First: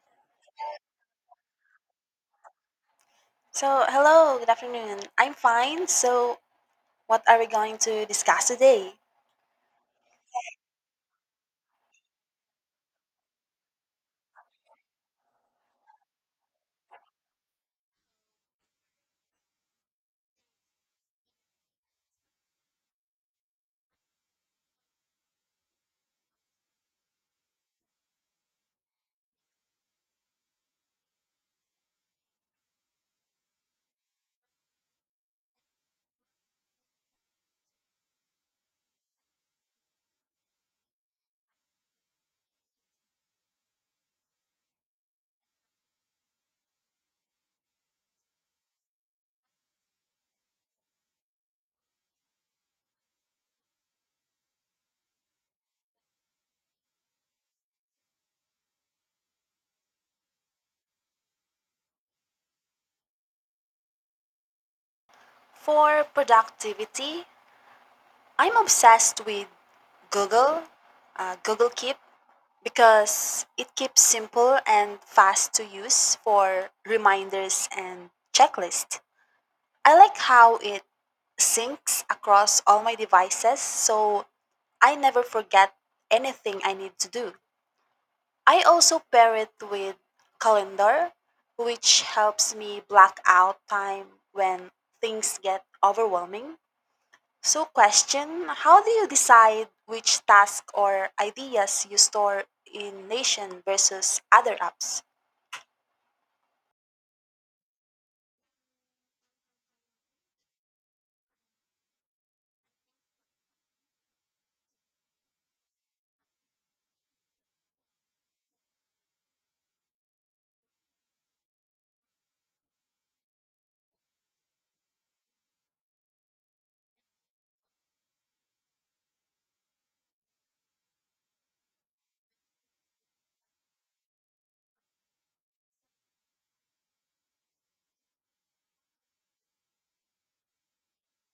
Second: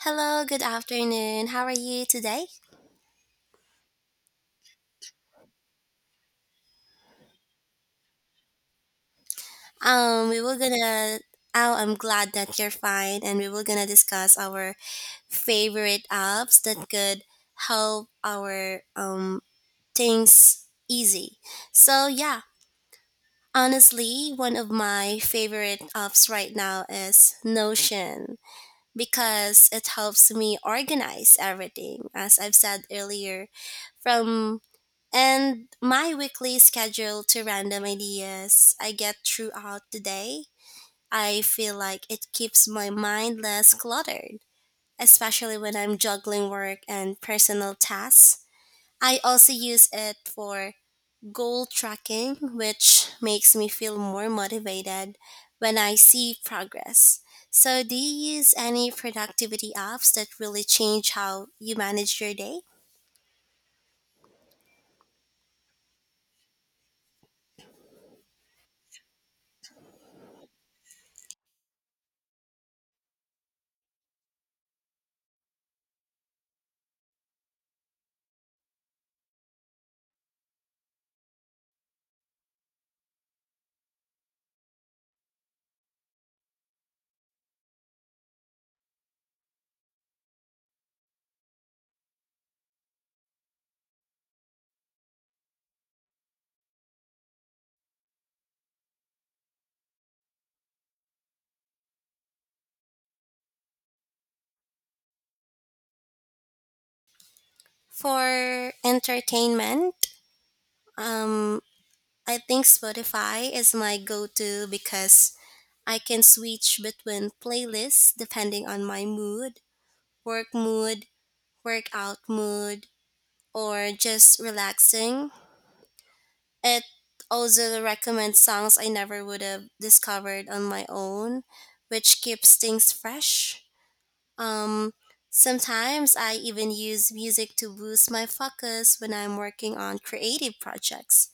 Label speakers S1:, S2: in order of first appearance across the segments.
S1: Hello, good afternoon. How are you today?
S2: So, hello, good afternoon. I'm fine. So, what are we going to discuss today?
S1: We were gonna. Oh, I'm glad that you're fine, and we were gonna discuss our favorite apps that could help our things easy. So yeah, honestly, one of my favorite apps right now is Notion because it helps me organize everything. As I've said earlier, from and my weekly schedule to random ideas I get throughout the day. I feel like it keeps my mind less cluttered, especially when I'm juggling work and personal tasks. I also use it for goal tracking, which makes me feel more motivated when I see progress. So, do you use any productivity apps that really change how you manage your day?
S2: For productivity, I'm obsessed with Google, Google Keep, because it keeps simple and fast to use for reminders and checklist. I like how it syncs across all my devices so I never forget anything I need to do. I also pair it with calendar, which helps me block out time when things get overwhelming. So question, how do you decide which task or ideas you store in Nation versus other apps?
S1: For entertainment, Um, I think Spotify is my go to because I can switch between playlists depending on my mood, work mood, workout mood, or just relaxing. It also recommends songs I never would have discovered on my own, which keeps things fresh. Um, sometimes I even use music to boost my focus when I'm working on creative projects.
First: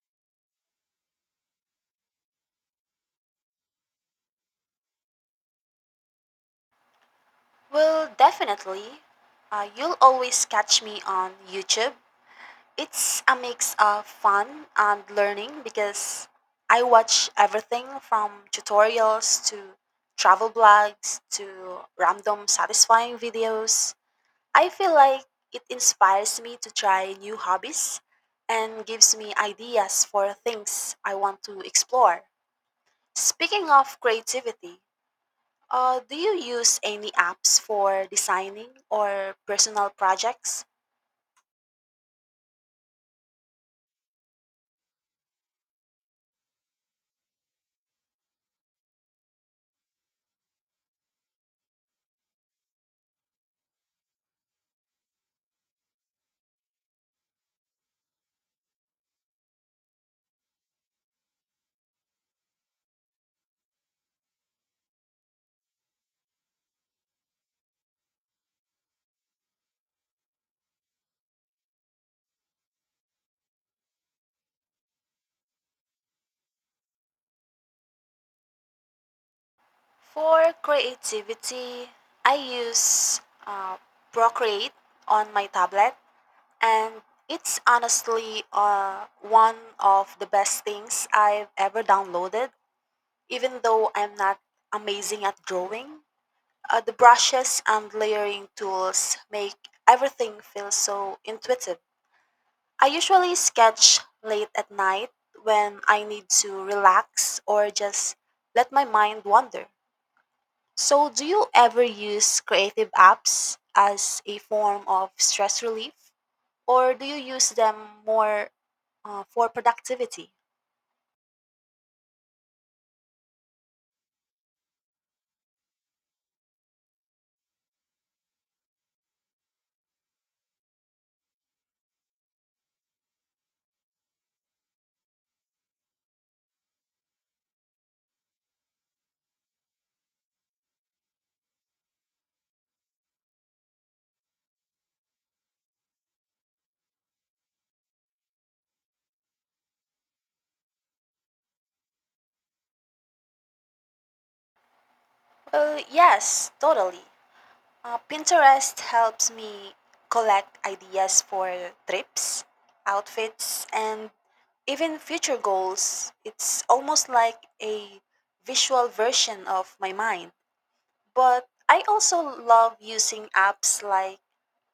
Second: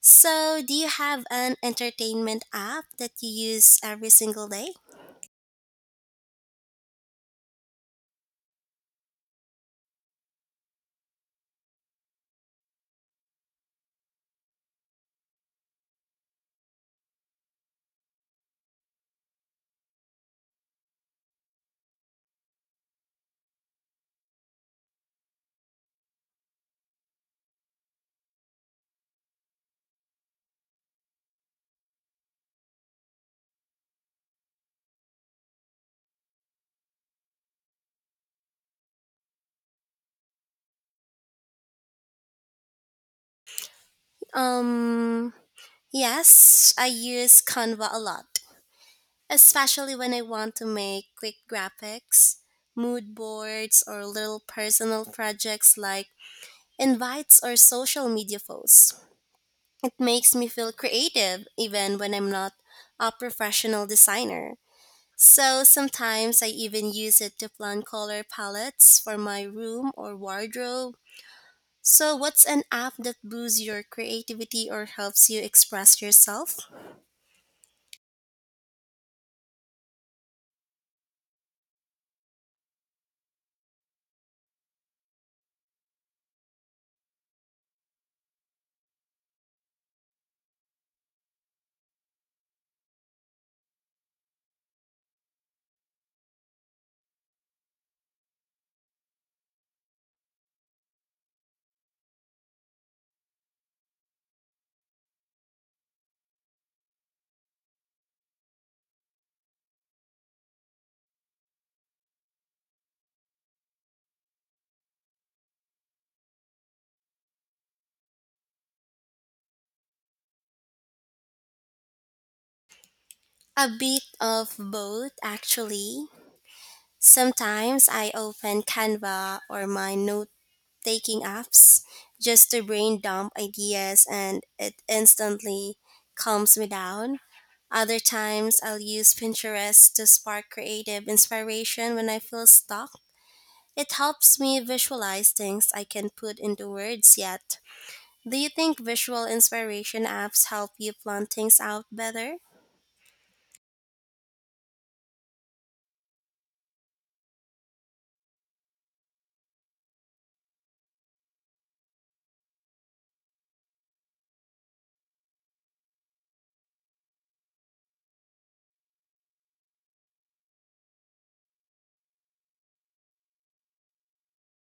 S1: So, do you have an entertainment app that you use every single day?
S2: Well, definitely. You'll always catch me on YouTube. It's a mix of fun and learning because I watch everything from tutorials to travel blogs to random satisfying videos. I feel like it inspires me to try new hobbies and gives me ideas for things I want to explore. Speaking of creativity, do you use any apps for designing or personal projects?
S1: Um, yes, I use Canva a lot, especially when I want to make quick graphics, mood boards, or little personal projects like invites or social media posts. It makes me feel creative even when I'm not a professional designer. So sometimes I even use it to plan color palettes for my room or wardrobe. So, what's an app that boosts your creativity or helps you express yourself?
S2: For creativity, I use uh, Procreate on my tablet, and it's honestly one of the best things I've ever downloaded. Even though I'm not amazing at drawing, the brushes and layering tools make everything feel so intuitive. I usually sketch late at night when I need to relax or just let my mind wander. So, do you ever use creative apps as a form of stress relief, or do you use them more for productivity?
S1: A bit of both, actually. Sometimes I open Canva or my note taking apps just to brain dump ideas and it instantly calms me down. Other times I'll use Pinterest to spark creative inspiration when I feel stuck. It helps me visualize things I can put into words yet. Do you think visual inspiration apps help you plan things out better?
S2: Well, yes, totally. Pinterest helps me collect ideas for trips, outfits, and even future goals. It's almost like a visual version of my mind. But I also love using apps like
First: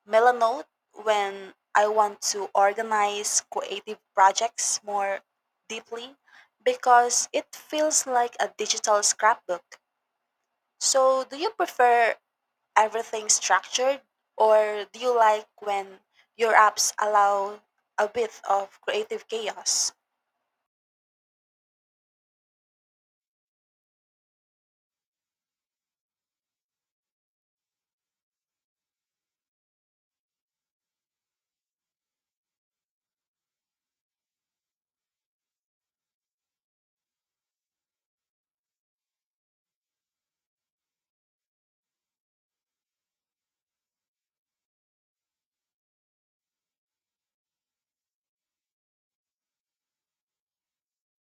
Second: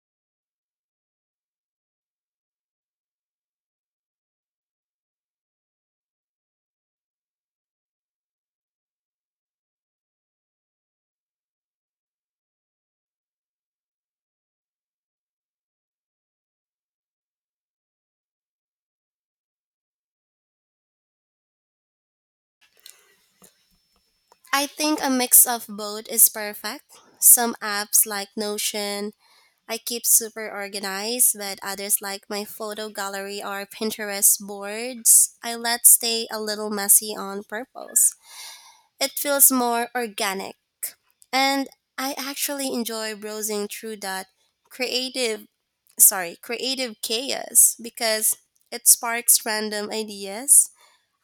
S2: Melanote when I want to organize creative projects more deeply because it feels like a digital scrapbook. So, do you prefer everything structured or do you like when your apps allow a bit of creative chaos?
S1: I think a mix of both is perfect. Some apps like Notion, I keep super organized, but others like my photo gallery or Pinterest boards, I let stay a little messy on purpose. It feels more organic, and I actually enjoy browsing through that creative, creative chaos because it sparks random ideas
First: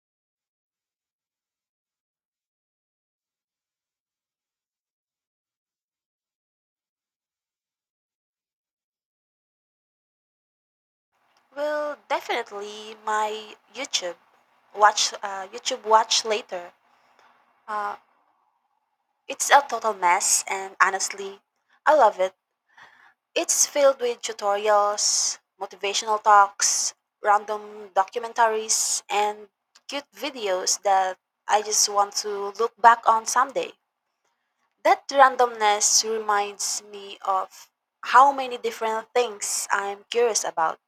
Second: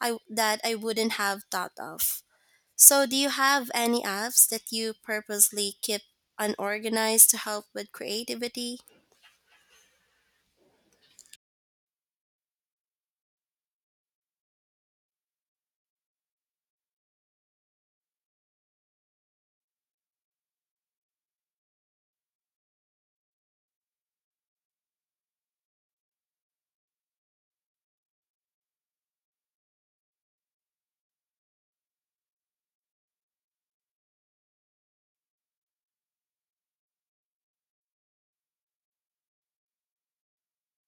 S1: I that I wouldn't have thought of. So, do you have any apps that you purposely keep unorganized to help with creativity?
S2: Well, definitely my YouTube watch later. Uh, it's a total mess and honestly, I love it. It's filled with tutorials, motivational talks, random documentaries, and cute videos that I just want to look back on someday. That randomness reminds me of how many different things I'm curious about.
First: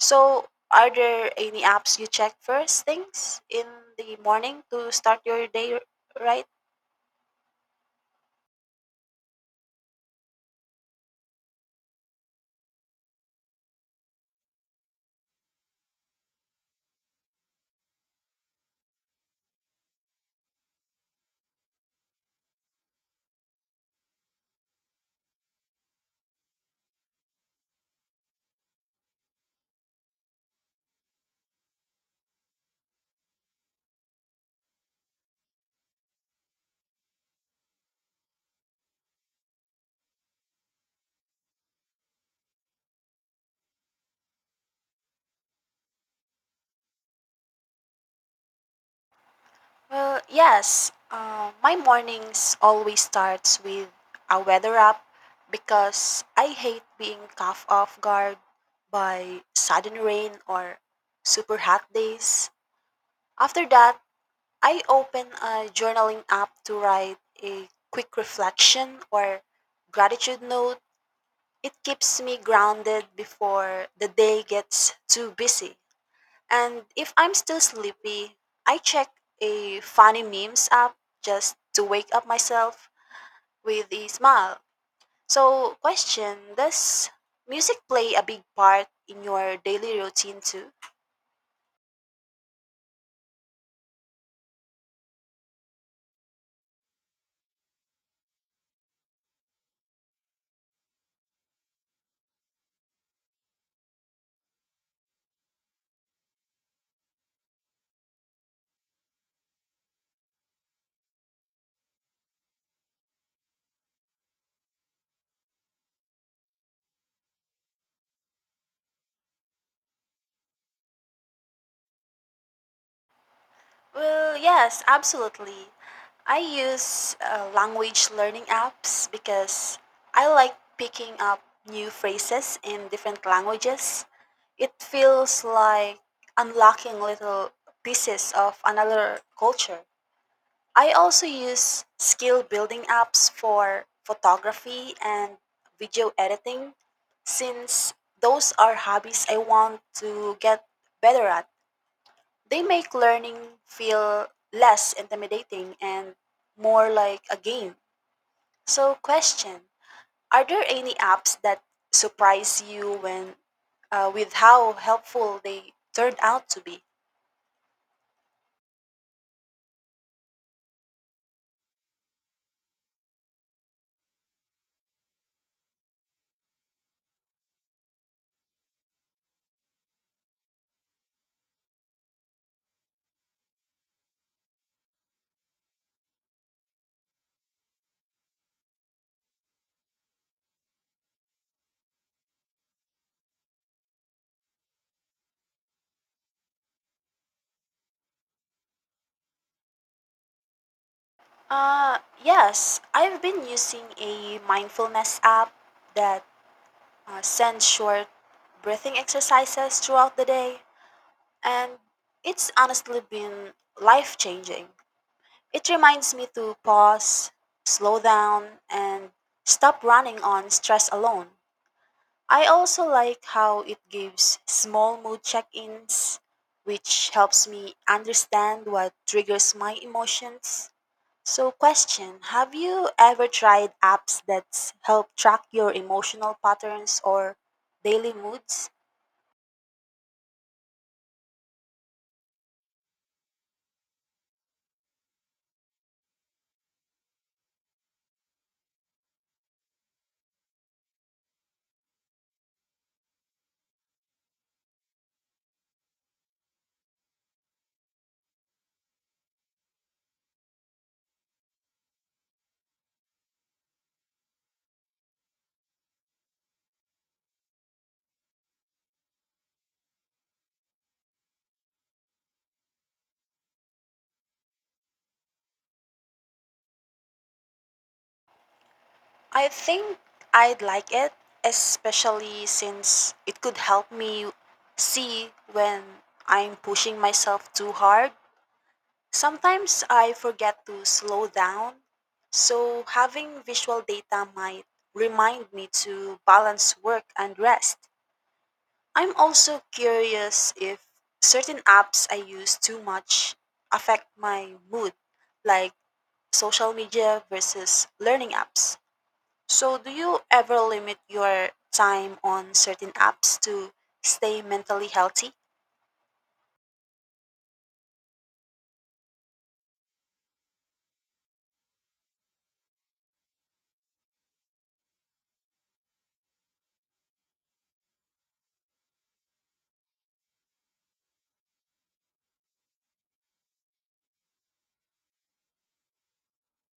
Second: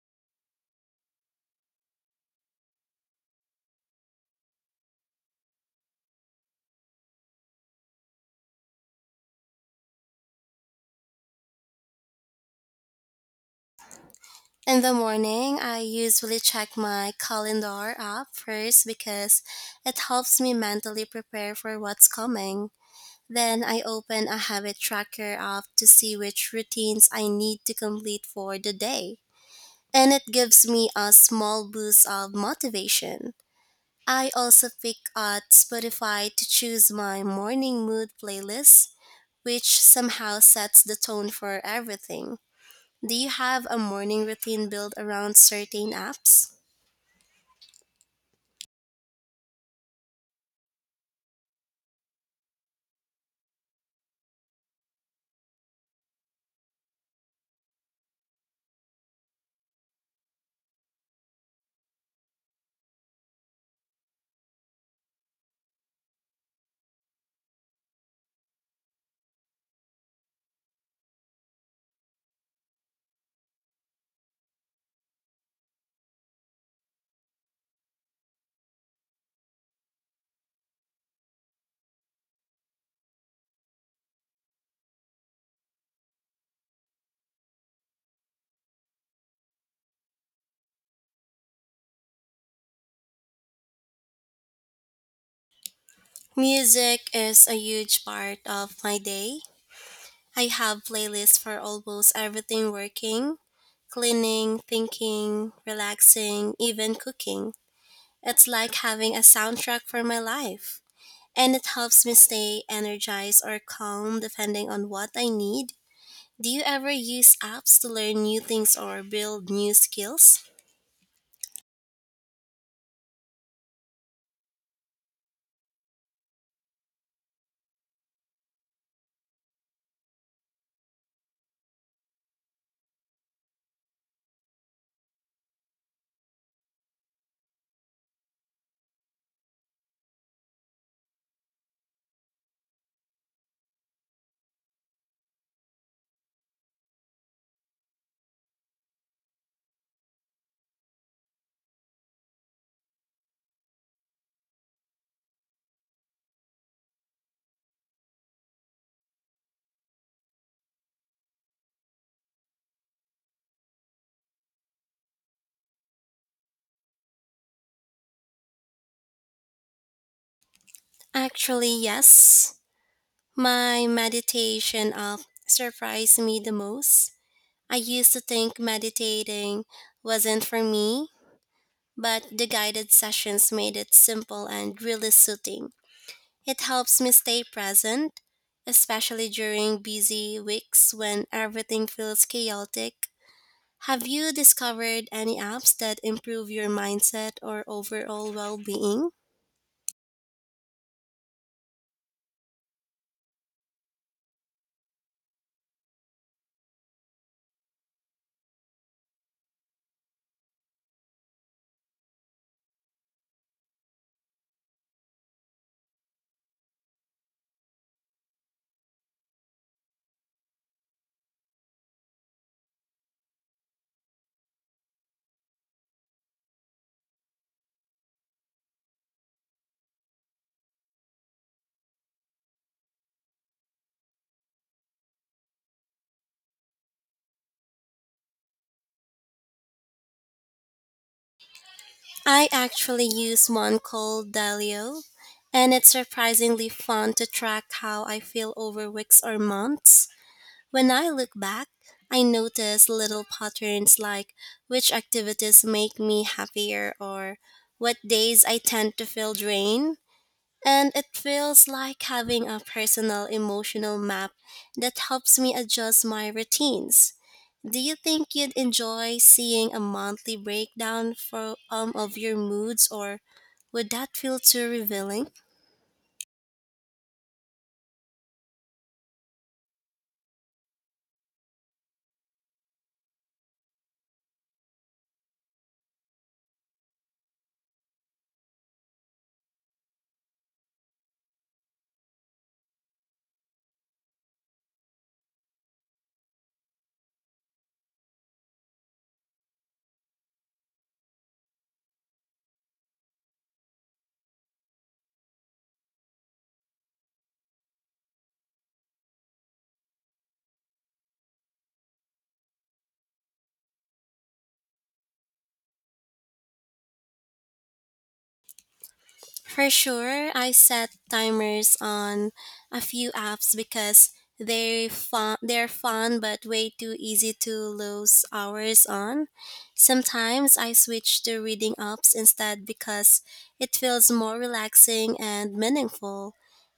S2: So, are there any apps you check first things in the morning to start your day right?
S1: In the morning, I usually check my calendar app first because it helps me mentally prepare for what's coming. Then I open a habit tracker app to see which routines I need to complete for the day. And it gives me a small boost of motivation. I also pick out Spotify to choose my morning mood playlist, which somehow sets the tone for everything. Do you have a morning routine built around certain apps?
S2: Well, yes. My mornings always starts with a weather up because I hate being caught off guard by sudden rain or super hot days. After that, I open a journaling app to write a quick reflection or gratitude note. It keeps me grounded before the day gets too busy. And if I'm still sleepy, I check a funny memes app just to wake up myself with a smile. So, question, does music play a big part in your daily routine too?
S1: Music is a huge part of my day. I have playlists for almost everything working, cleaning, thinking, relaxing, even cooking. It's like having a soundtrack for my life, and it helps me stay energized or calm depending on what I need. Do you ever use apps to learn new things or build new skills?
S2: Well, yes, absolutely. I use language learning apps because I like picking up new phrases in different languages. It feels like unlocking little pieces of another culture. I also use skill building apps for photography and video editing since those are hobbies I want to get better at. They make learning feel less intimidating and more like a game. So, question, are there any apps that surprise you when with how helpful they turned out to be?
S1: Actually, yes. My meditation app surprised me the most. I used to think meditating wasn't for me, but the guided sessions made it simple and really soothing. It helps me stay present, especially during busy weeks when everything feels chaotic. Have you discovered any apps that improve your mindset or overall well being?
S2: Uh, yes, I've been using a mindfulness app that send short breathing exercises throughout the day, and it's honestly been life changing. It reminds me to pause, slow down, and stop running on stress alone. I also like how it gives small mood check ins, which helps me understand what triggers my emotions. So, question, have you ever tried apps that help track your emotional patterns or daily moods?
S1: I actually use one called Dalio, and it's surprisingly fun to track how I feel over weeks or months. When I look back, I notice little patterns like which activities make me happier or what days I tend to feel drained. And it feels like having a personal emotional map that helps me adjust my routines. Do you think you'd enjoy seeing a monthly breakdown of your moods, or would that feel too revealing?
S2: I think I'd like it, especially since it could help me see when I'm pushing myself too hard. Sometimes I forget to slow down, so having visual data might remind me to balance work and rest. I'm also curious if certain apps I use too much affect my mood, like social media versus learning apps. So, do you ever limit your time on certain apps to stay mentally healthy?
S1: For sure, I set timers on a few apps because they're fun but way too easy to lose hours on. Sometimes I switch to reading apps instead because it feels more relaxing and meaningful.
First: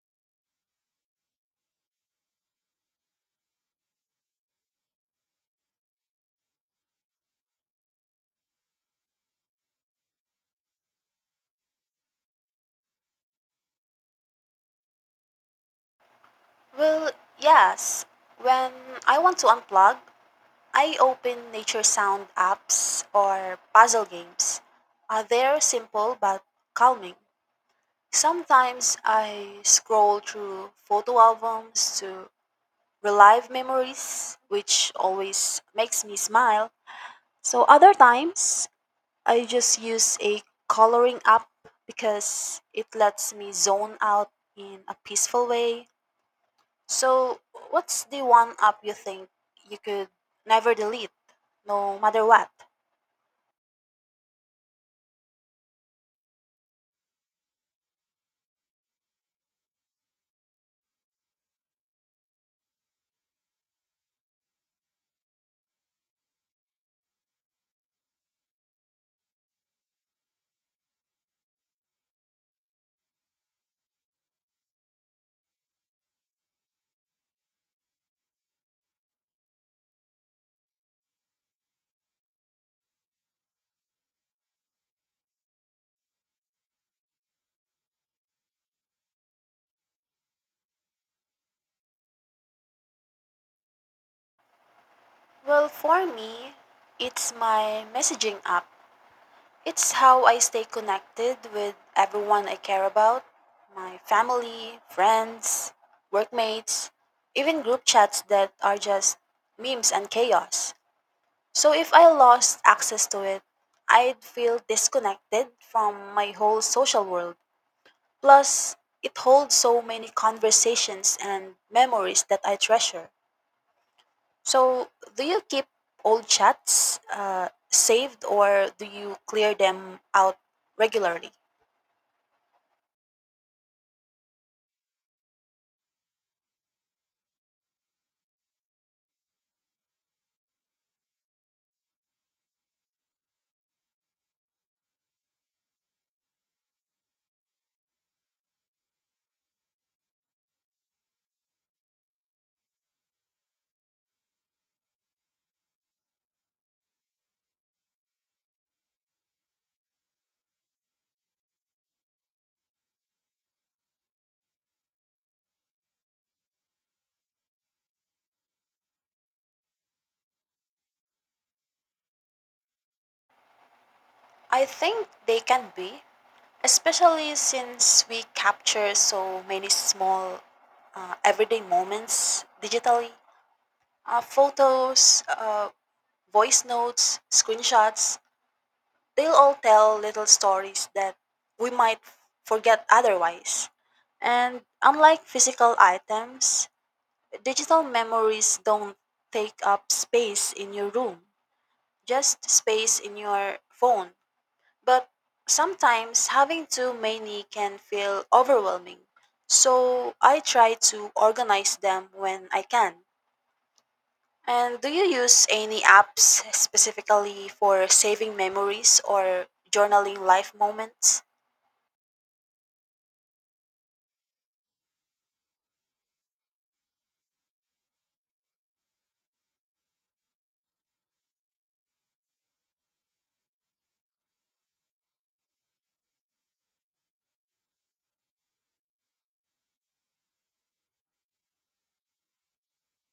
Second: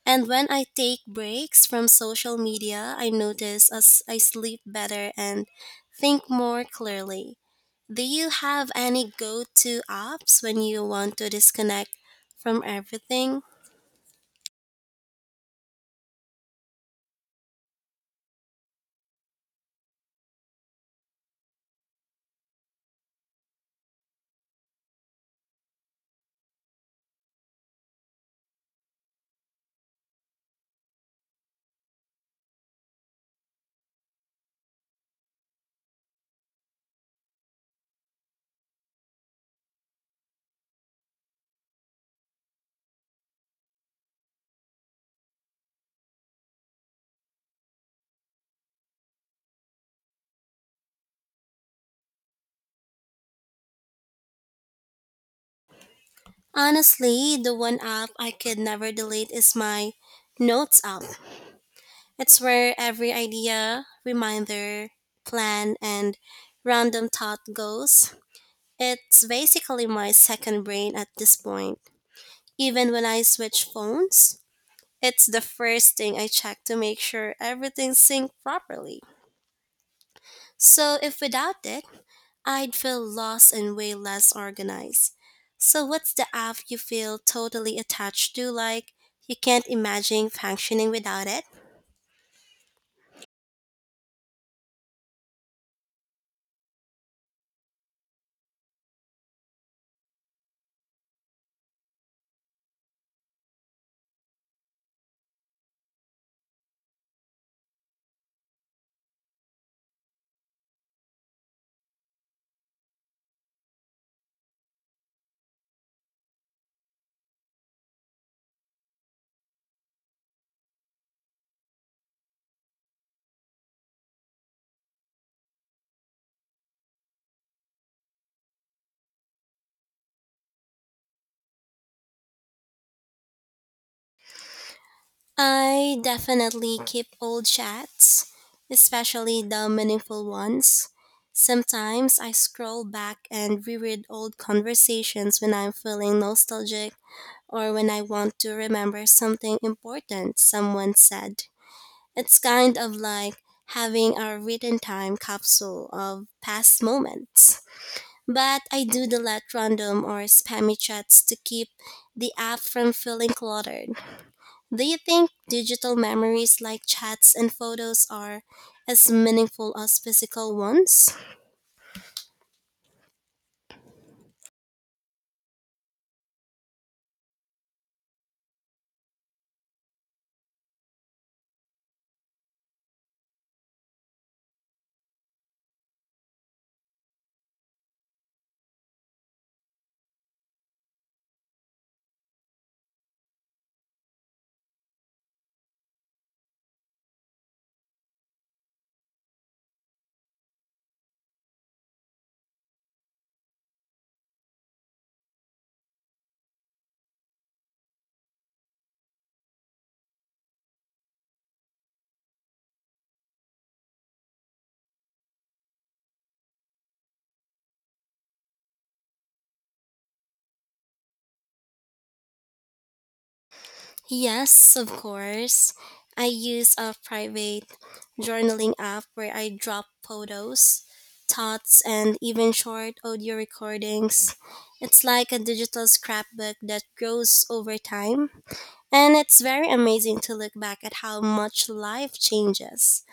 S1: And when I take breaks from social media, I notice as I sleep better and think more clearly. Do you have any go to apps when you want to disconnect from everything.
S2: Well, yes. When I want to unplug, I open nature sound apps or puzzle games. They're simple but calming. Sometimes I scroll through photo albums to relive memories, which always makes me smile. So, other times I just use a coloring app because it lets me zone out in a peaceful way. So, what's the one app you think you could never delete, no matter what?
S1: Honestly, the one app I could never delete is my Notes app. It's where every idea, reminder, plan, and random thought goes. It's basically my second brain at this point. Even when I switch phones, it's the first thing I check to make sure everything's synced properly. So, if without it, I'd feel lost and way less organized. So, what's the app you feel totally attached to, like you can't imagine functioning without it?
S2: Well, for me, it's my messaging app. It's how I stay connected with everyone I care about: my family, friends, workmates, even group chats that are just memes and chaos. So if I lost access to it, I'd feel disconnected from my whole social world. Plus, it holds so many conversations and memories that I treasure. So, do you keep old chats saved or do you clear them out regularly?
S1: I definitely keep old chats, especially the meaningful ones. Sometimes I scroll back and reread old conversations when I'm feeling nostalgic or when I want to remember something important someone said. It's kind of like having a written time capsule of past moments. But I do delete random or spammy chats to keep the app from feeling cluttered. Do you think digital memories like chats and photos are as meaningful as physical ones?
S2: I think they can be, especially since we capture so many small everyday moments digitally. Photos, voice notes, screenshots, they'll all tell little stories that we might forget otherwise. And unlike physical items, digital memories don't take up space in your room, just space in your phone. But sometimes having too many can feel overwhelming. So I try to organize them when I can. And do you use any apps specifically for saving memories or journaling life moments?
S1: Yes, of course. I use a private journaling app where I drop photos, thoughts, and even short audio recordings. It's like a digital scrapbook that grows over time. And it's very amazing to look back at how much life changes.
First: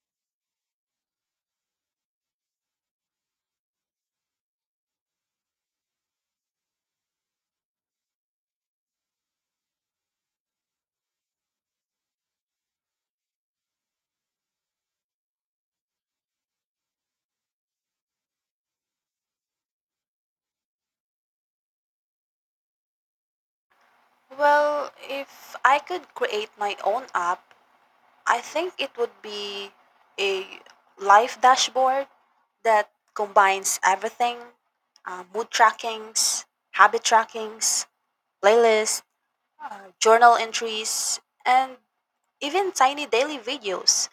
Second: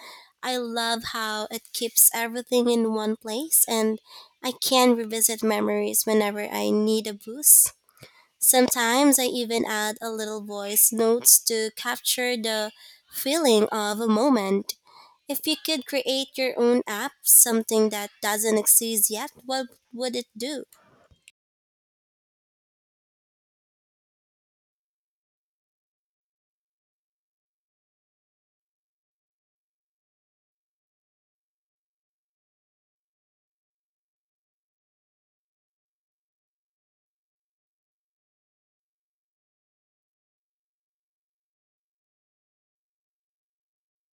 S1: I love how it keeps everything in one place, and I can revisit memories whenever I need a boost. Sometimes I even add a little voice notes to capture the feeling of a moment. If you could create your own app, something that doesn't exist yet, what would it do?
S2: Well, if I could create my own app, I think it would be a life dashboard that combines everything: mood trackings, habit trackings, playlists, journal entries, and even tiny daily videos.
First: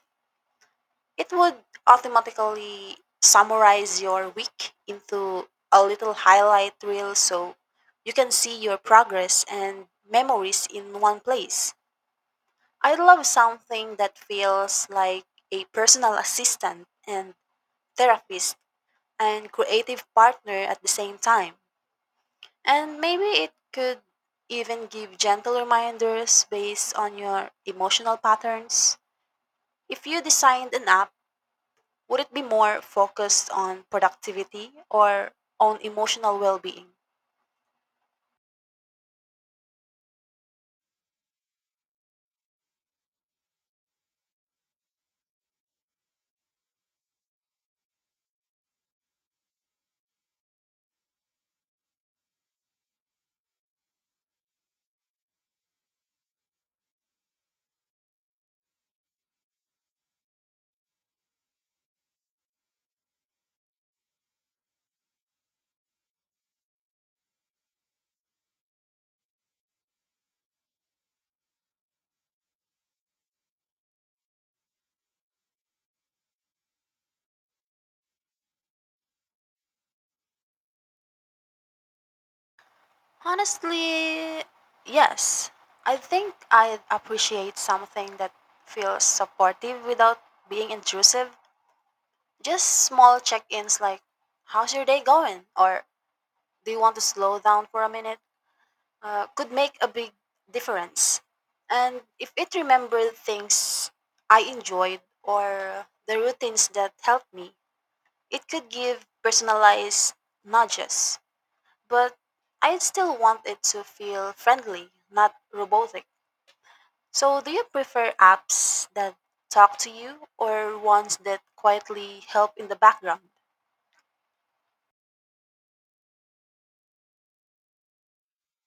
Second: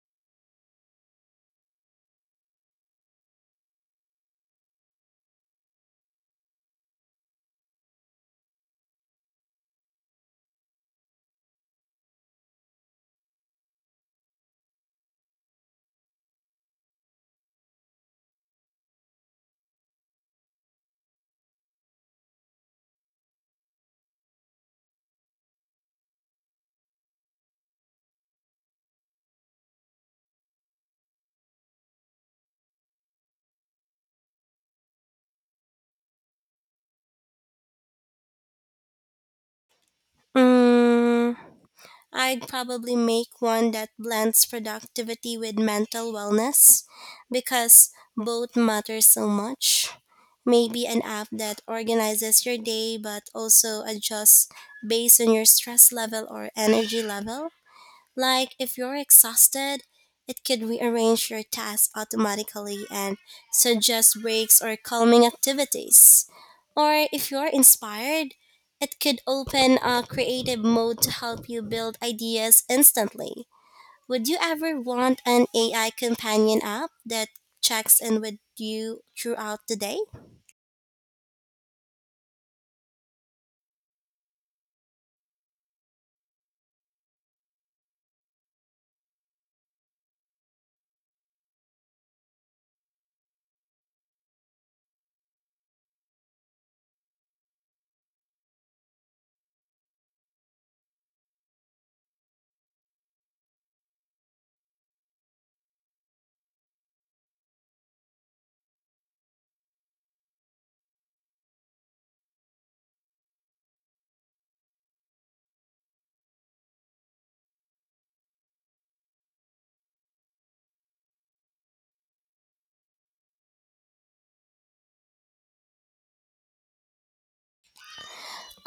S2: It would automatically summarize your week into a little highlight reel so you can see your progress and memories in one place. I love something that feels like a personal assistant and therapist and creative partner at the same time. And maybe it could even give gentle reminders based on your emotional patterns. If you designed an app, would it be more focused on productivity or on emotional well being?
S1: Mm, I'd probably make one that blends productivity with mental wellness because both matter so much. Maybe an app that organizes your day but also adjusts based on your stress level or energy level. Like if you're exhausted, it could rearrange your tasks automatically and suggest breaks or calming activities. Or if you're inspired, it could open a creative mode to help you build ideas instantly. Would you ever want an AI companion app that checks in with you throughout the day?
S2: Honestly, yes. I think I appreciate something that feels supportive without being intrusive. Just small check ins like, how's your day going? Or do you want to slow down for a minute? Could make a big difference. And if it remembered things I enjoyed or the routines that helped me, it could give personalized nudges, but I'd still want it to feel friendly, not robotic. So, do you prefer apps that talk to you or ones that quietly help in the background?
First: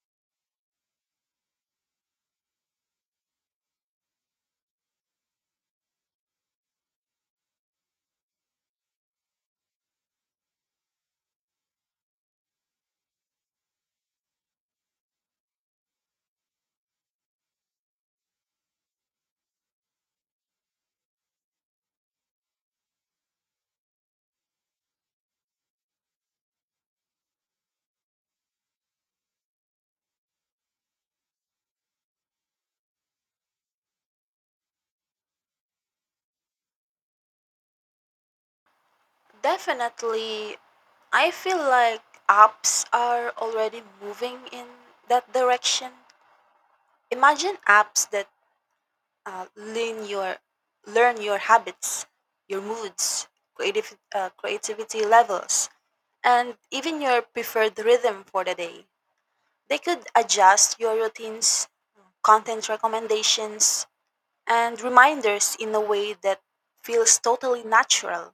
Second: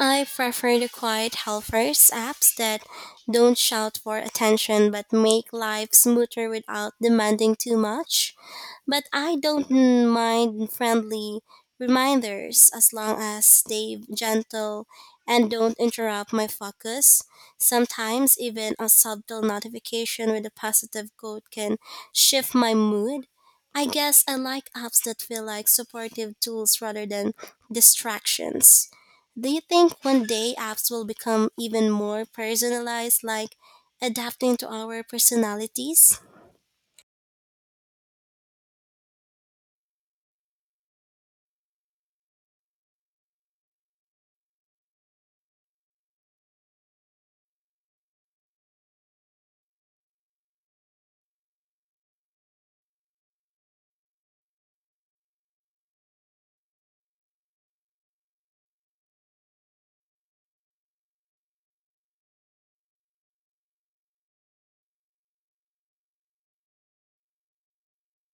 S1: I prefer the quiet helpers apps that don't shout for attention but make life smoother without demanding too much, but I don't mind friendly reminders as long as stay gentle and don't interrupt my focus. Sometimes even a subtle notification with a positive quote can shift my mood. I guess I like apps that feel like supportive tools rather than distractions. Do you think one day apps will become even more personalized, like adapting to our personalities?
S2: Definitely, I feel like apps are already moving in that direction. Imagine apps that uh, learn your learn your habits, your moods, creative creativity levels, and even your preferred rhythm for the day. They could adjust your routines, content recommendations, and reminders in a way that feels totally natural.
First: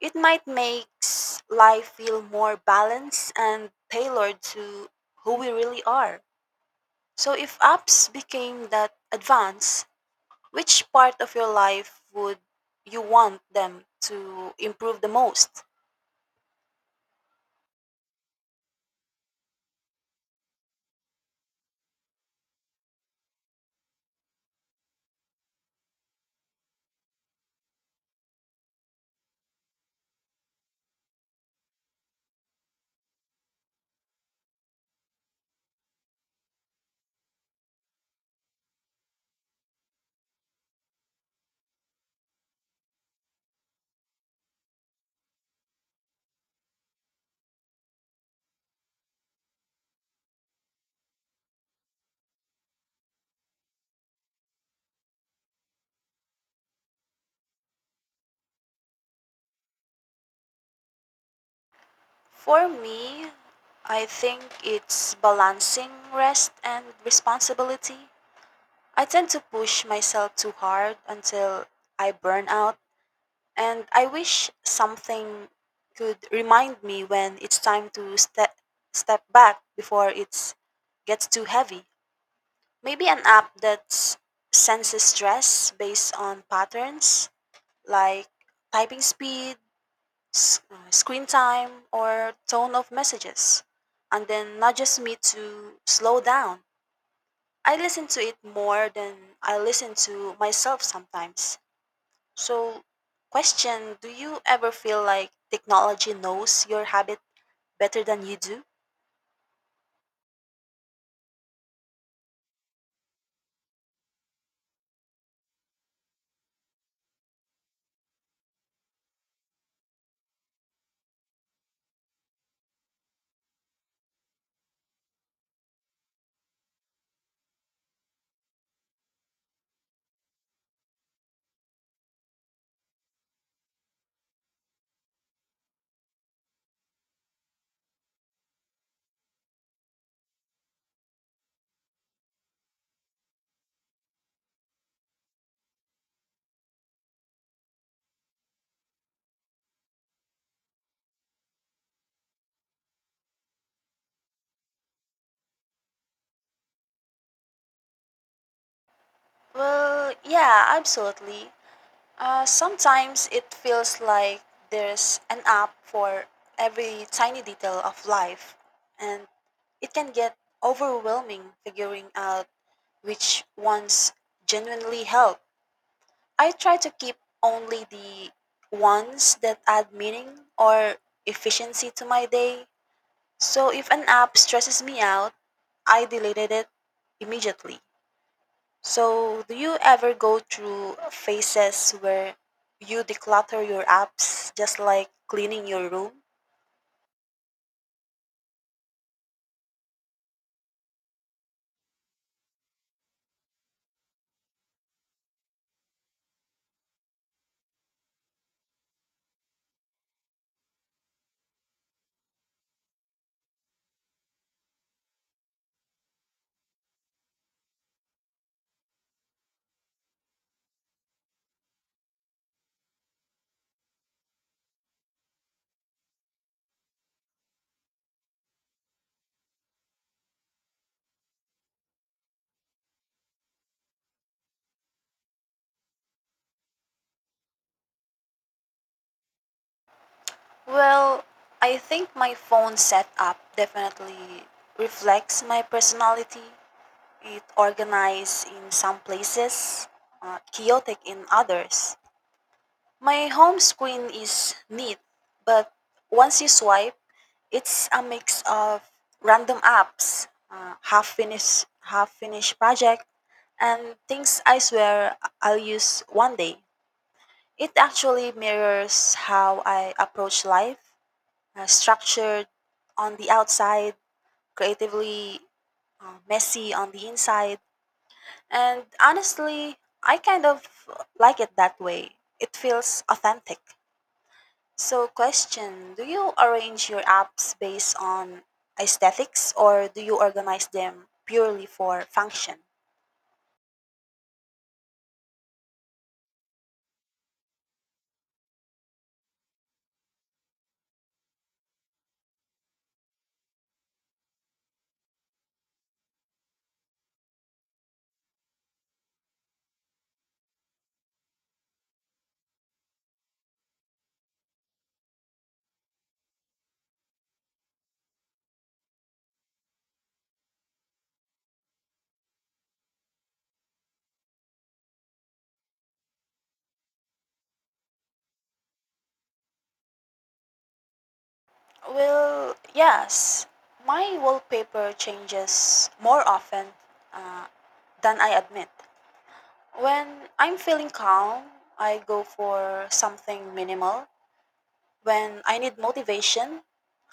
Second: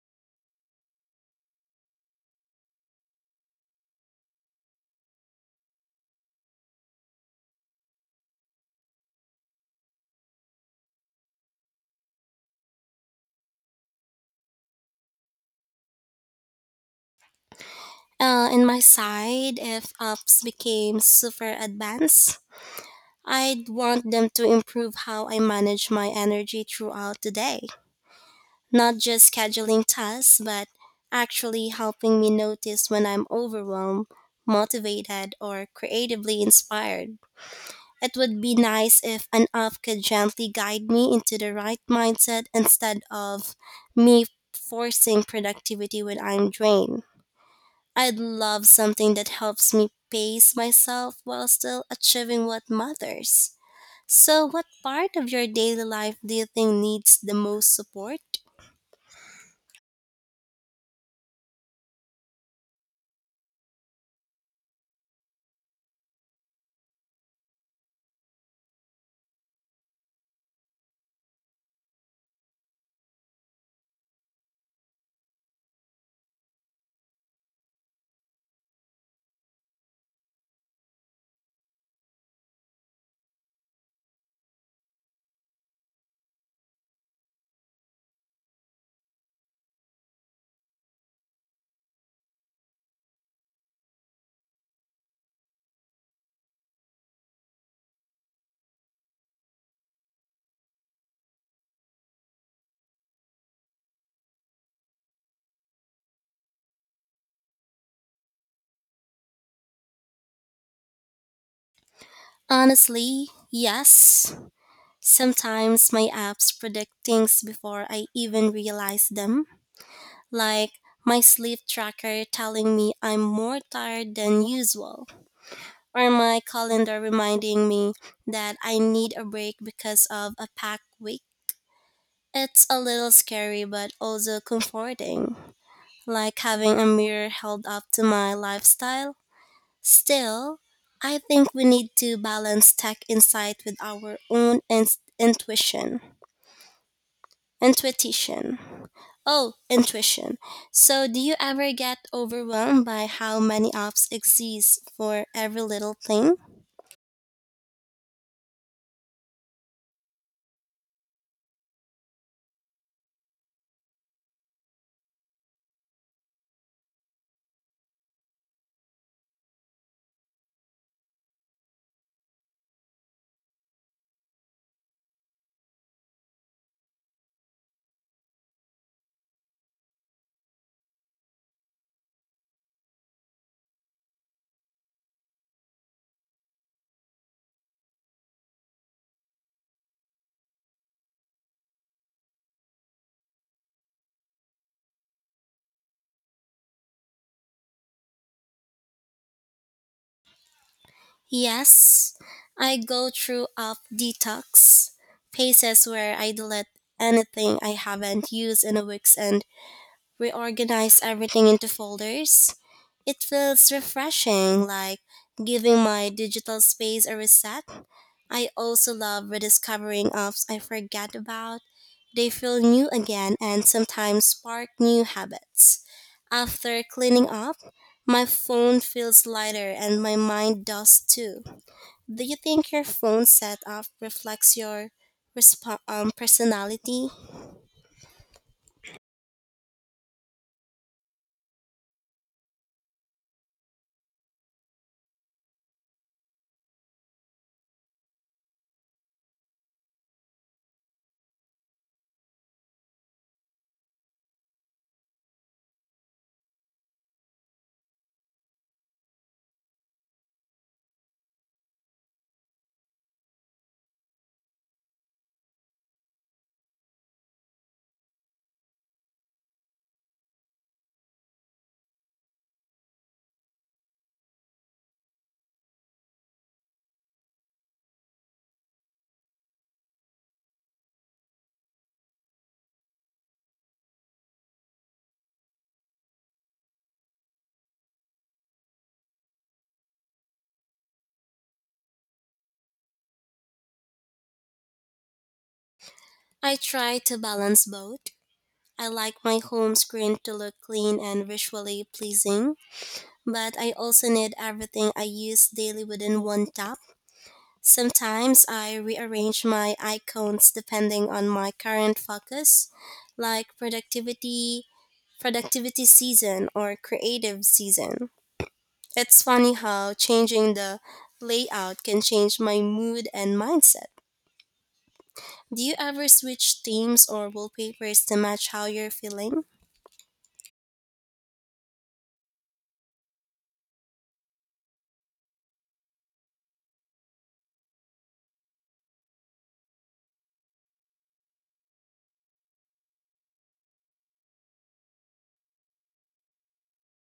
S2: It might make life feel more balanced and tailored to who we really are. So if apps became that advanced, which part of your life would you want them to improve the most?
S1: In my side, if apps became super advanced, I'd want them to improve how I manage my energy throughout the day. Not just scheduling tasks, but actually helping me notice when I'm overwhelmed, motivated, or creatively inspired. It would be nice if an app could gently guide me into the right mindset instead of me forcing productivity when I'm drained. I'd love something that helps me pace myself while still achieving what matters. So, what part of your daily life do you think needs the most support?
S2: For me, I think it's balancing rest and responsibility. I tend to push myself too hard until I burn out, and I wish something could remind me when it's time to step back before it gets too heavy. Maybe an app that senses stress based on patterns like typing speed, screen time, or tone of messages, and then nudges me to slow down. I listen to it more than I listen to myself sometimes. So, question, do you ever feel like technology knows your habit better than you do?
S1: Honestly, yes. Sometimes my apps predict things before I even realize them, like my sleep tracker telling me I'm more tired than usual, or my calendar reminding me that I need a break because of a packed week. It's a little scary, but also comforting, like having a mirror held up to my lifestyle. Still, I think we need to balance tech insight with our own intuition. Intuition. Oh, intuition. So, do you ever get overwhelmed by how many apps exist for every little thing?
S2: Well, yeah, absolutely. Sometimes it feels like there's an app for every tiny detail of life, and it can get overwhelming figuring out which ones genuinely help. I try to keep only the ones that add meaning or efficiency to my day. So if an app stresses me out, I deleted it immediately. So, do you ever go through phases where you declutter your apps just like cleaning your room?
S1: Yes, I go through app detox, phases where I delete anything I haven't used in a week and reorganize everything into folders. It feels refreshing, like giving my digital space a reset. I also love rediscovering apps I forget about. They feel new again and sometimes spark new habits. After cleaning up, my phone feels lighter and my mind does too. Do you think your phone setup reflects your personality?
S2: Well, I think my phone setup definitely reflects my personality. It organized in some places, chaotic in others. My home screen is neat, but once you swipe, it's a mix of random apps, uh, half finished project, and things I swear I'll use one day. It actually mirrors how I approach life, structured on the outside, creatively messy on the inside, and honestly, I kind of like it that way. It feels authentic. So, question, do you arrange your apps based on aesthetics or do you organize them purely for function?
S1: I try to balance both. I like my home screen to look clean and visually pleasing, but I also need everything I use daily within one tap. Sometimes I rearrange my icons depending on my current focus, like productivity season or creative season. It's funny how changing the layout can change my mood and mindset. Do you ever switch themes or wallpapers to match how you're feeling?
S2: Well, yes. My wallpaper changes more often than I admit. When I'm feeling calm, I go for something minimal. When I need motivation,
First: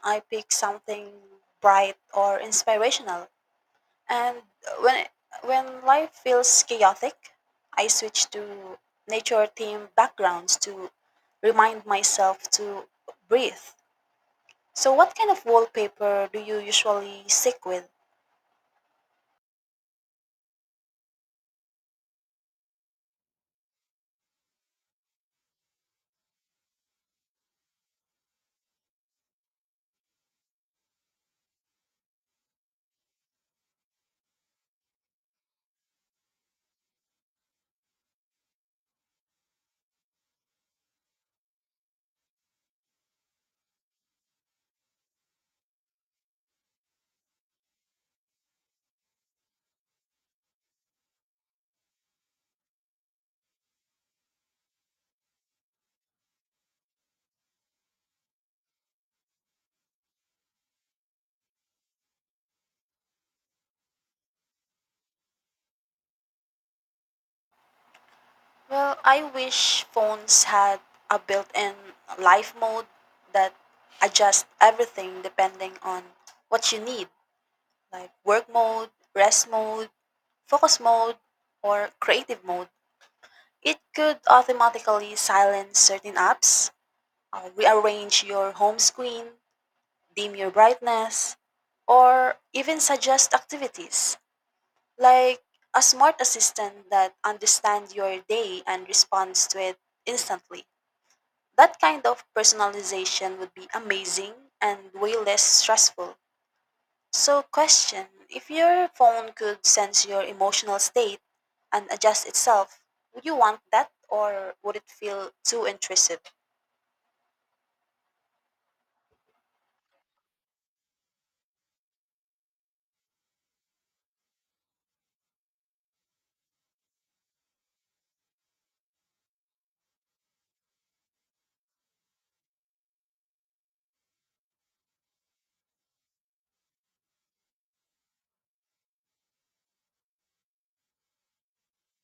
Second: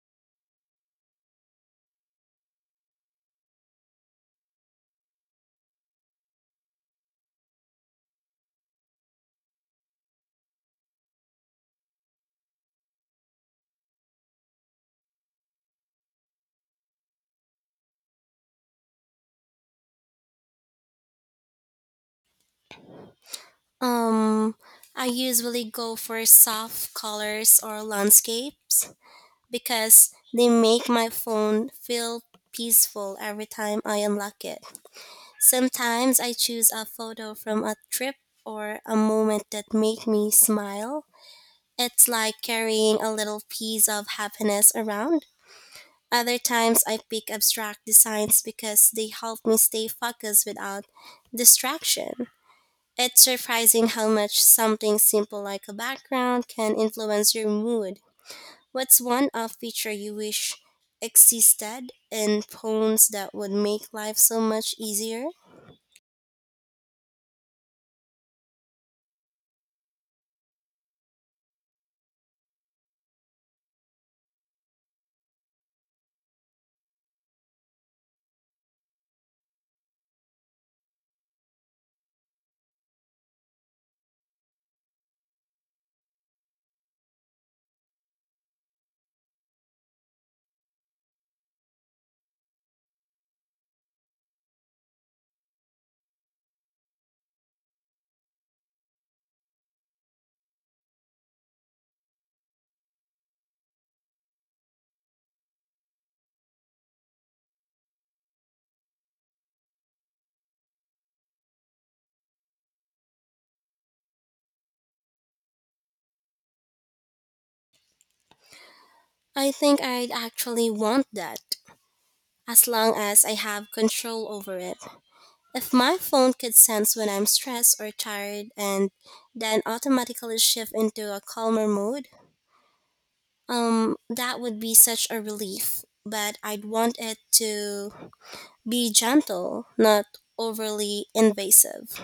S2: I pick something bright or inspirational. And when when life feels chaotic, I switch to nature themed backgrounds to remind myself to breathe. So what kind of wallpaper do you usually stick with?
S1: Um, I usually go for soft colors or landscapes because they make my phone feel peaceful every time I unlock it. Sometimes I choose a photo from a trip or a moment that made me smile. It's like carrying a little piece of happiness around. Other times I pick abstract designs because they help me stay focused without distraction. It's surprising how much something simple like a background can influence your mood. What's one off feature you wish existed in poems that would make life so much easier?
S2: Well, I wish phones had a built-in life mode that adjusts everything depending on what you need, like work mode, rest mode, focus mode, or creative mode. It could automatically silence certain apps, rearrange your home screen, dim your brightness, or even suggest activities like a smart assistant that understands your day and responds to it instantly. That kind of personalization would be amazing and way less stressful. So, question, if your phone could sense your emotional state and adjust itself, would you want that or would it feel too intrusive?
S1: I think I'd actually want that, as long as I have control over it. If my phone could sense when I'm stressed or tired and then automatically shift into a calmer mode, that would be such a relief. But I'd want it to be gentle, not overly invasive.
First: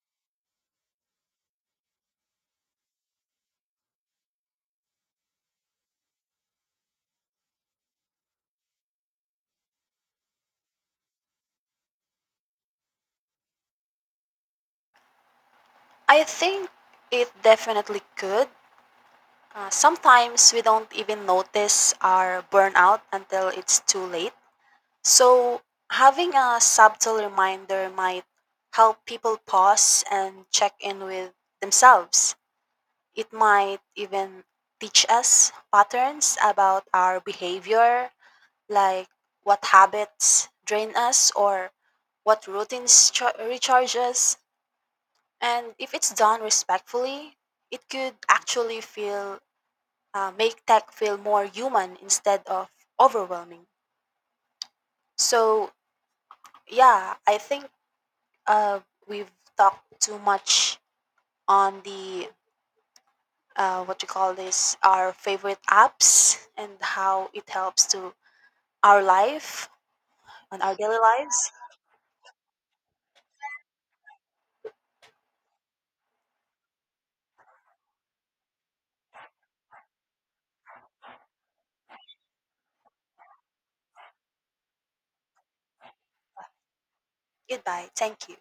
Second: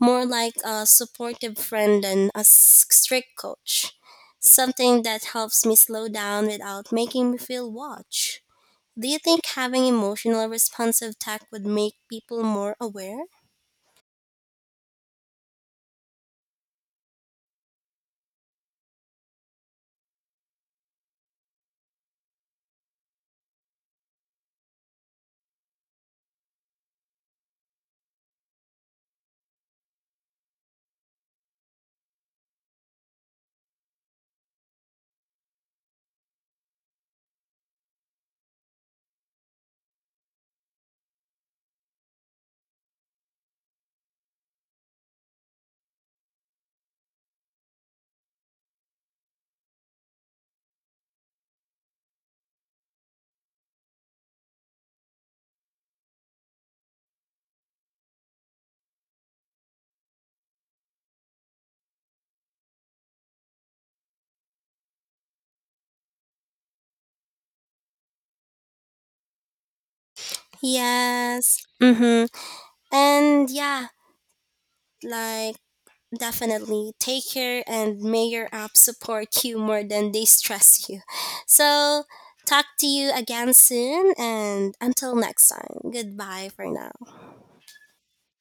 S1: More like a supportive friend than a strict coach. Something that helps me slow down without making me feel watched. Do you think having emotional responsive tech would make people more aware?
S2: I think it definitely could. Sometimes we don't even notice our burnout until it's too late. So, having a subtle reminder might help people pause and check in with themselves. It might even teach us patterns about our behavior like what habits drain us or what routines recharge us. And if it's done respectfully, it could actually feel make tech feel more human instead of overwhelming. So yeah, I think uh, we've talked too much on the what you call this our favorite apps and how it helps to our life on our daily lives.
S1: Yes. Mm-hmm. And yeah, like definitely take care and may your app support you more than they stress you. So talk to you again soon and until next time. Goodbye for now.
S2: Goodbye. Thank you.